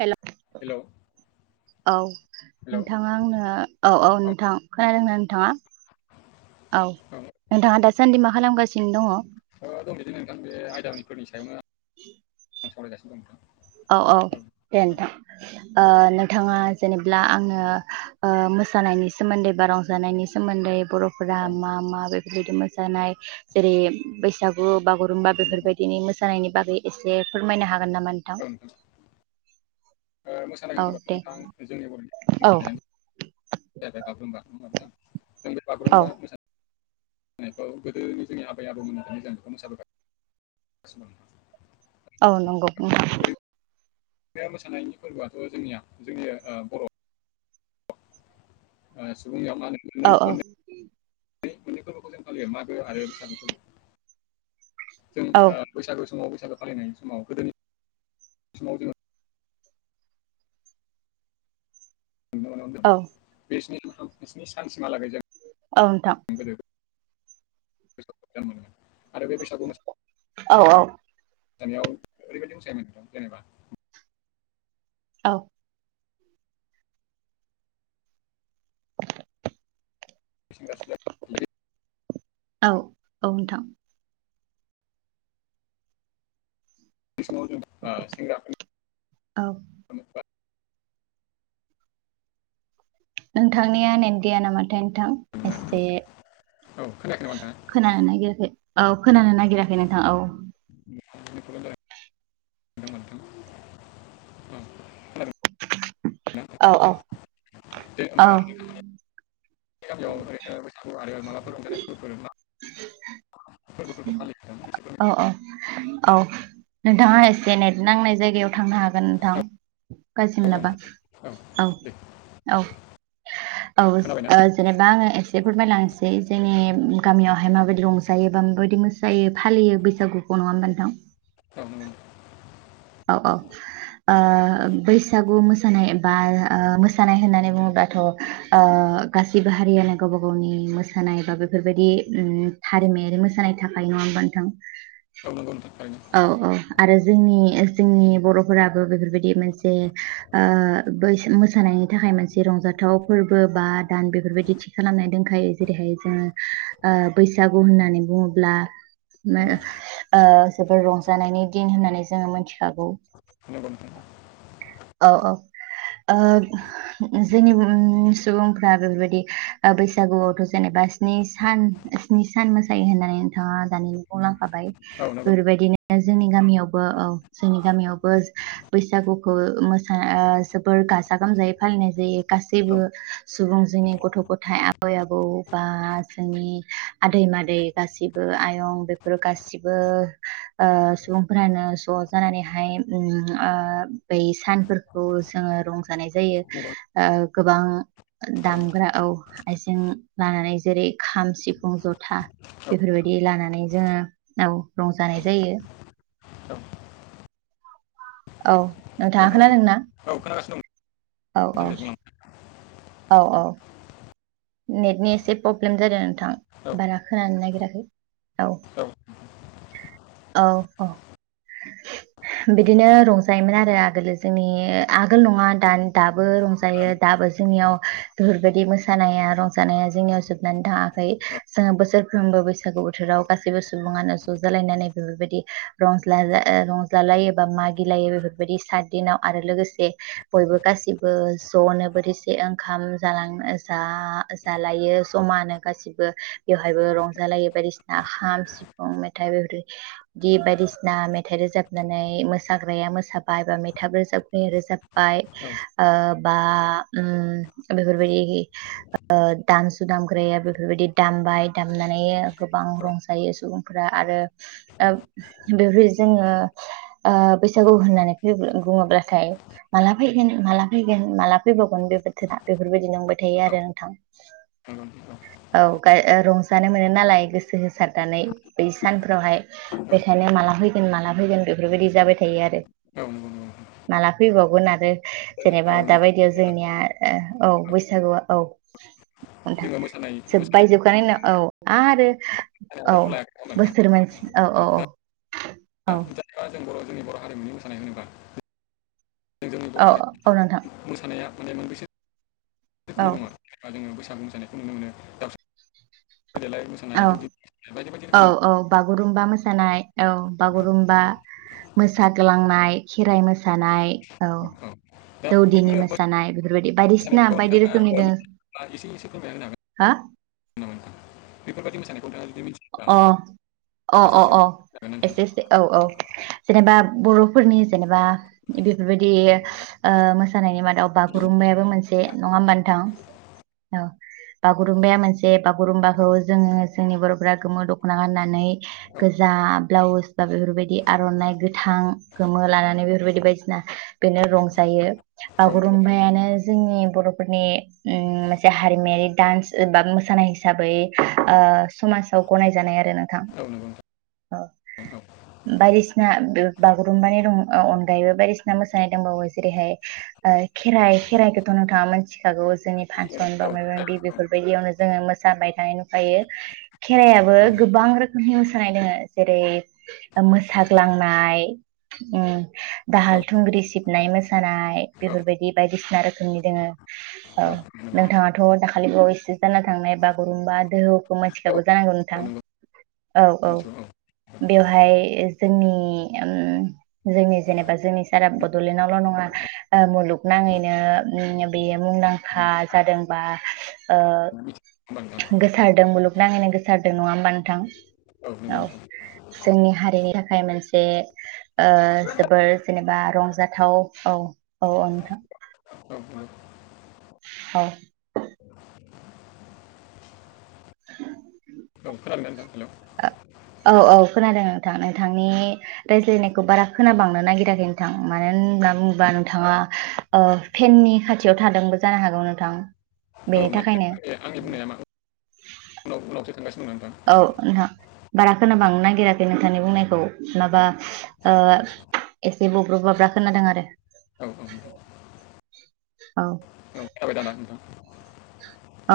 हेल' hello औ नोंथाङा आंनो औ औ नोंथां खोनादोंना नोंथाङा औ नोंथाङा दासान्दि मा खालामगासिनो दङ? ओ दं बिदिनो नोंथां बे आयदाफोरनि सायावनो आं सावरायगासिनो दं नोंथां औ औ दे औ नोंथां ओ नोंथाङा जेनेब्ला आङो ओ मोसानायनि सोमोन्दै बा रंजानायनि सोमोन्दै बरफोरा मा मा बेफोरबायदि मोसानाय जेरै बैसागु बागुरुम्बा नंगौ बेफोरबायदिनि मोसानायनि बागै एसे फोरमायनो हागोन नामा नोंथां? ओ मोसानाय औ होनोबाथ दे नोंथां जोंनि बरनि थनि औ थानायानो जेरै बागुरुम्बा जों बे औ बागुरुम्बा मोसानाय होनायखौ गोदोनि जोंनि आबै आबौमोननि थाखाय जों बेखौ मोसाबोगासिनो दं औ नंगौ बे मोसानायनि फोरबोयाथ जोंनिया जोंनिया बर ओ सुबुंनियाव मानो मोननै औ औ मोननै बे मोननै फोरबोखौ जों फालियो मागो आरो फिसानो फोरबो जों औ ओ बैसागो समाव बैसागो फालिनाय समाव गोदोनि समाव जोङो नोंदोंमोनावदों औ बे स्नि सानसिमहालागै जों औ नोंथां गोदो मोनो मोन आरो बे बैसागु मोसा औ औ गामियाव ओरैबायदि मोसायोमोन जेनेबा औ [unintelligible] औ औ नोंथां बे समाव जों ओ सेंग्राफोरनि औ [unintelligible] नोंथांनिया नेट गैया नामाथाय नोंथां एसे औ खोनायाखै नामा नोंथाङा खोनानो नागिराखै औ खोनानो नागिराखै नोंथां औ मोन मोनदों औ [unintelligible] औ औ दे होमबा औ नोंथां नोंसोरनि गामियाव ओरैनो बैसागु आरो माबाफोर रंजानाय फोरबोफोर एबा औ औ औ नोंथाङा एसे नेट नांनाय जायगायाव थांनो हागोन नोंथां गाज्रि औ मोनाबा औ दे औ औ खोनाबायना ओ जेनेबा आङो एसे ए फोरमायलांनोसै जोंनि गामियावहाय माबायदि रंजायो? गोबां बायदि मोसायो फालियो बैसागुखौ नङा होनबा नोंथां औ नंगौ औ औ ओ बैसागु मोसानाय एबा ओ मोसानाय होननानै बुङोब्ला दाथ ओ गासिबो हारियानो गावबा गावनि मोसानाय बा बेफोरबायदि उम हारिमायारि मोसानाय थाखायो नङा होनबा नोंथां औ नंगौ नोंथां थारैनो औ औ। आरो जोंनि जोंनि बरफोराबो बेफोरबायदि मोनसे ओ बैसो मोसानाय नि थाखाय मोनसे रंजाथाव फोरबो बा दान बेफोरबायदि थि खालामनाय दोनखायो जेरैहाय जोङो ओ बैसागु होननानै बुङोब्ला नंगौ मोन ओ जोबोर रंजानायनि दिन होननानै जोङो मिथिखागौ। नंगौ नोंथां औ औ। ओ जोंनि बुहुमनि सुबुंफोरा बेफोरबायदि ओ बैसागुआवथ जेनेबा स्नि सान स्नि सान मोसायो होननानै नोंथाङा दानिनो बुंलां खाबाय औ नंगौ नोंथां. बेबायदिनो जोंनि गामियावबो औ जोंनि गामियावबो बैसागुखौ मोसा ओ जोबोर गाजा गोमजायै फालिनाय जायो, औ गासैबो सुबुं जोंनि गथ'-गथाइ आबै-आबौ बा जोंनि आदै-मादै गासिबो आयं बेफोर गासि बो ओ सुबुंफोरानो ज' जानानैहाय उम ओ बै सानफोरखौ जोङो रंजानाय जायो नंगौ ओ गोबां थारैनो दामग्रा औ आइजें लानानै जेरै-खाम, सिफुं, जथा औ बेफोरबायदि लानानै जोङो औ रंजानाय जायो। औ औ औ नोंथाङा नंगौ नोंथां. खोनादोंना? औ खोनागासिनो दं औ नोंथां औ, दे बुंलां औ औ। नेटनि एसे प्रब्लेम जादों नोंथां बारा खोनानो नागिराखै। औ, औ औ। बिदिनो रंजायोमोन आरो आगोलो जोंनि आगोल नङा दा-दाबो औ रंजायो दाबो जोंनियाव बेफोरबायदि मोसानाया रंजानाया जोंनियाव जोबनानै थाङाखै जोङो बोसोरफ्रोमबो बैसागु बोथोराव गासैबो सुबुङानो ज' रंजालायनानै बेफोरबायदि रंज्लाजा ओ रंजालायो बा मागिलायो बेफोरबायदि सात दिनाव आरो लोगोसे बयबो गासिबो ज'नो बोथिसे ओंखाम जालांनो ओ जा- जालायो जमानो गासिबो बेवहायबो रंजालायो बायदिसिना खाम, सिफुं, मेथाइ गिद बायदिसिना मेथाइ रोजाबनानै मोसाग्राया मोसा बाय, बा मेथाब रोजाब नि रोजाबबाय, नंगौ ओ बा उम बेफोरबायदि दामसु दामग्राया बेफोरबायदि दामबाय दामनानै गोबां रंजायो, सुबुं फोरा आरो ओ बेफोर बायदि जोङो ओ बैसागु होननानै बुङोब्लाथाय माला फैगोन, माला फैगोन, माला फैबावगोन बे बोथोरा? बेफोरबायदि नंबाय थायो आरो। औ, नंगौ गाय ओ रं जानो मोनो नालाय गोसो होसारनानै बै सानफोरावहाय औ बेखायनो माला फै- गोन माला फैगोन बेफोरबायदि जाबाय थायो आरो। औ नंगौ नंगौ। माला फैबावगोन आरो नोंथां। औ जेनेबा नोंथां दााबायदियाव जोंनिया ओ औ बै सागुआ औ। जोङो मोसानाय जोबबाय मोसानाय जोबखानाय उनाव औ आरो औ, आयदाखौ लायाखै नङा होमबा बोसोर मोनसि, औ औ नोंथां औ, औ। दा जेनेबा जों बर' जोंनि बर' हारिमुनि मोसानाय होनोबा जोंनि बर' औ औ हारि औ नोंथां मोसानाया माने मोनबैसे औ रोखोमनि दङ' जेनबा जोङो बैसागु जानायखौ नुनो मोनो दाउसा औ, बायदि बायदि औ रोखोमनि दङ। औ बागुरुमबा मोसानाय औ बागुरुम्बा मोसाग्लांनाय, खेराइ मो- सानाय, औ दा दौदिनि बेफोरो मोसानाय बेफोरबायदि बायदिसिना मोसानायफोरखौ बायदि नोंथाङा ओ रोखोमनि दोङो। हा? नगौ नोंथां बेफोरबायदि मोसानाय अ अ एसे अ एसे अ फोरमायना एसे होनो एसे औ औ जेनेबा बर'फोरनि जेनेबा बेफोरबायदि ओ मोसानायनि मादाव बागुरुम्बायायाबो मोनसे नङा होमबा नोथां? औ। बागुरुम्बाया मोनसे बागुरुमबाखौ जोङो जोंनि बर'फोरा गोमो दख'ना गाननानै गोजा ब्लाउस बा बेफोरबायदि आर'नाइ गोथां गोमो लानानै बेफोरबायदि बायदिसिना बेनो रंजायो हागोन नोंथां बागुरुमबायानो जोंनि बर'फोरनि ओम मोनसे हारिमायारि डान्स बा मोसानाय हिसाबै ओ ओ समाज गनायजानाय आरो नोंथां औ नंगौ नंगौ ओ औ नंगौ नोंथां बायदिसिना बागुरुम्बानि दं ओ अनगायैबो बायदिसिना मोसानाय दंबावो जेरैहाय ओइ खेराइ खेराइखौथ' नोंथाङा मिथिखागौ जोंनि फांसन बा औ माबा माबि बेफोरबायदियावनो जों जाबाय थानाय नुखायो खेरायाबो औ गोबां रो मोसानाय दोङ जेरै ओ मोसाग्लांनाय उम। दाहाल औ थुंग्रि सिबनाय मोसानाय औ बेफोरबायदि बायदिसिना रोखोमनि दोङो। औ नोंथाङाथ' दाखालिबावैसो जाना थांनाय बागुरुम्बा दोहौ औ खौ जानांगौ औ नोंथां नंगौ औ औ मिथिगौ बेवहाय जोंनि ओम। जोंनि जेनेबा जोंनि सारा बड'लेण्डआवल' नङा मुलुगनाङैनो ओम बेयो मुंदांखा औ जादोंबा ओ मिथिगौ होमबा नोंथां गोसारदों मुलुग नाङैनो गोसारदों नङा होमबा नोंथां नंगौ औ नोंथां जोंनि हारिनि थाखाय मोनसे जे ओ जोबोर जेनेबा रंजाथाव औ औ नोंथां। अ। औ। औ खोनादोंना नोंथां हेल' औ औ खोनादों नोंथां नोंथांनि रायज्लायनायखौ बारा खोनाबांनो नागिराखै नोंथां मानो। होनना बुङोबा नोंथाङा फेननि खाथियाव थादोंबो जानो हागौ नोंथां औ बेनि थाखायनो माने आंनि बुंनाया मा उनावसो थांगासिनो दं नोंथां औ नोंथां बारा खोनाबांनो नागिराखै नोंथांनि बुंनायखौ औ माबा ओ एसे बब्रुब बाब्रा खोनादों आरो। औ औ औ औ जाबाय दाना नोंथां। औ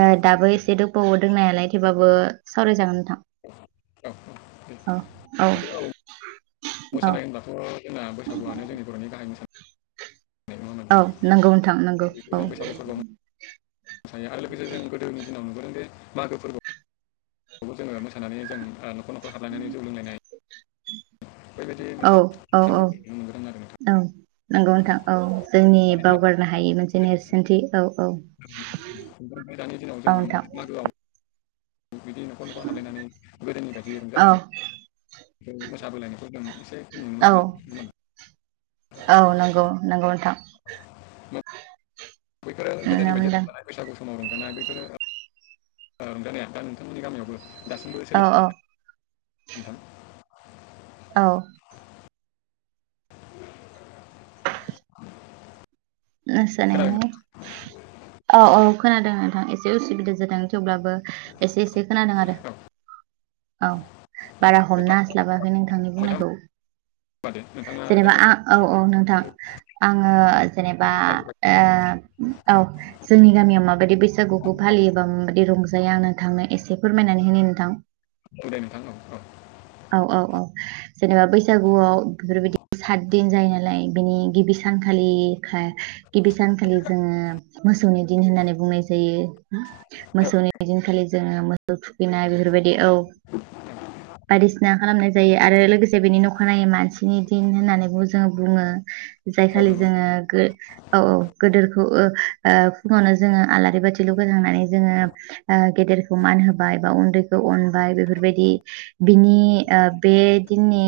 औ दाबो एसे दबावो दोंनायालाय थेवबाबो सावरायजागोन नोंथां औ औ औ मोसानाय होनबाथ' जोंना बैसागुआनो जोंनि बर'नि गाहाय मोसानाय नङा होमबा औ नोंथां नंगौ नोंथां नंगौ जों बेखौ औ जों बैसागु फोरबोआव मोसायो आरो लोगोसे जों गोदोनि दिनाव नुबोदों जे मागो फोरबो बेखौ जोङो मोसानानै जों औ न'खर न'खर हारलायनानै जौ लोंलायनाय बेबायदि औ औ मानेान्खौनो औ मोनग्रोन आरो नोंथां [unintelligible] औ नंगौ नोंथां औ जोंनि आरो बावगारनो हायि मोनसे नेरसोनथि औ औ खफ्राय दानि दिनाव औ जों मोन नोंथां मागोआव। बिदि न'खर न'खर हालायनानै गोदोनि बायदि औ रंजालायो मोसाबोलायनायखौ जों एसे नुनो औ मोनदों औ नंगौ नंगौ नोंथां होमबा? बैफोरो नुनो गोदोनि बायदि मोनदों रंजानाय बैसागु समाव रंजानाया बेफोरनो रंजानाया दा नोंथांमोननि गामियावबो दासिमबो औ औ सोलिबो औ। खोनादोंना मोसानायहाय औ औ खोनादों नोंथां एसे उसुबिदा जादों। थेवब्लाबो एसे एसे खोनादों आरो औ औ। बारा जेनेबा हमना हास्लाबाखै नोंथांनि नोंथां होमबा बुंनायखौ। दे नोंथाङा दा जेनेबा आं औ औ नोंथां आङो जेनेबा मोसानाय ओ औ जोंनि गामियाव माबायदि बैसागुखौ फालियोबा माबायदि रंजायो आंनो थांनो एसे फोरमायनानै होनि नोंथां। औ दे नोंथां औ औ। जेनेबा बैसागुआव बेफोरबायदि सात दिन जायो नालाय बिनि गिबि सानखालि गिबि सानखालि जोङो मोसौनि दिन होननानै बुंनाय जायो। मोसौनि दिनखालि जोङो मोसौ थुखैनाय बेफोरबाय दि औ बायदिसिना खालामनाय जायो आरो लोगोसे बेनि अखानायै मानसिनि दिन होननानैबो जोङो बुङो जाय औ खालि नंगौ जोङो औ औ गोदोरखौ ओ ओ फुङावनो जोङो आलारि बाथि [unintelligible] लांनानै जोङो ओ गेदेरखौ मान होबाय बा उन्दैखौ अनबाय बेफोरबायदि बिनि ओ बे दिननि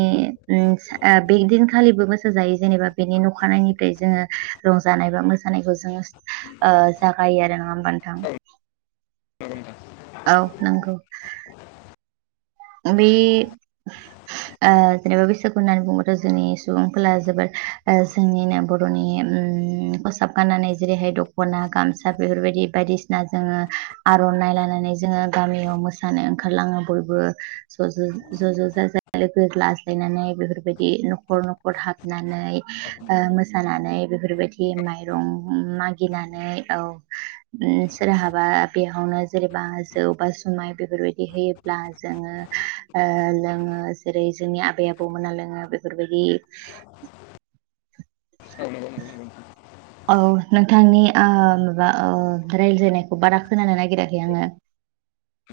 ओम ओ बेदिनखालिबो मोसा जायो जेनेबा बेनि नखानायैनिफ्राय जोङो रंजानाय बा मोसानायखौ जोङो ओ जागायो आरो नङा होनबा नोंथां। औ नंगौ नोंथां औ नंगौ। बे ओ जेनेबा बैसागु होननानै बुङोबाथ' जोंनि सुबुंफोरा जोबोद ओ जोंनिनो बर'नि खसाब गाननानै जेरैहाय दख'ना गामसा बेफोरबायदि बायदिसिना जोङो आर'नाइ लानानै जोङो गामियाव मोसा नानै ओंखारलाङो बयबो स' ज' ज' जाजाय लोगो लाज्लायनानै बेफोरबायदि न'खर न'खर हाबनानै। ओ मोसानानै बेफोरबायदि माइरं मागिनानै औ ओम सोरहाबा बेयावनो जेनेबा जौ बा जुमाय बेफोरबायदि होयोब्ला जोङो ओ लोङो जेरै जोंनि आबै आबौमोना लोङो बेफोरबायदि [inaudible] [inaudible] औ नोंथांनि ओ माबा ओ रायलायनायखौ बारा खोनानो नागिराखै आङो।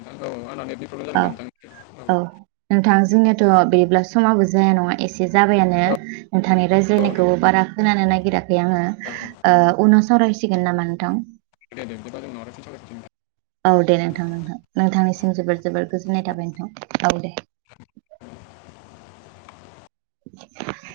नोंथां औ आंना नेटनि प्रब्लेम जादों औ दा नोंथां औ नोंथां जोंनिथ' बेदिब्ला समाबो जाया नङा एसे जाबायानो औ नोंथांनि औ नंगौ, रायज्लायनायखौबो बारा खोनानो नागिराखै आङो। औ औ ओ उनाव सावरायसिगोन नामा नोंथां। [unintelligible] औ दे नोंथां नोंथां नोंथांनिसिम जोबोर जोबोर गोजोननाय थाबाय नोंथां औ दे। [inaudible] [inaudible]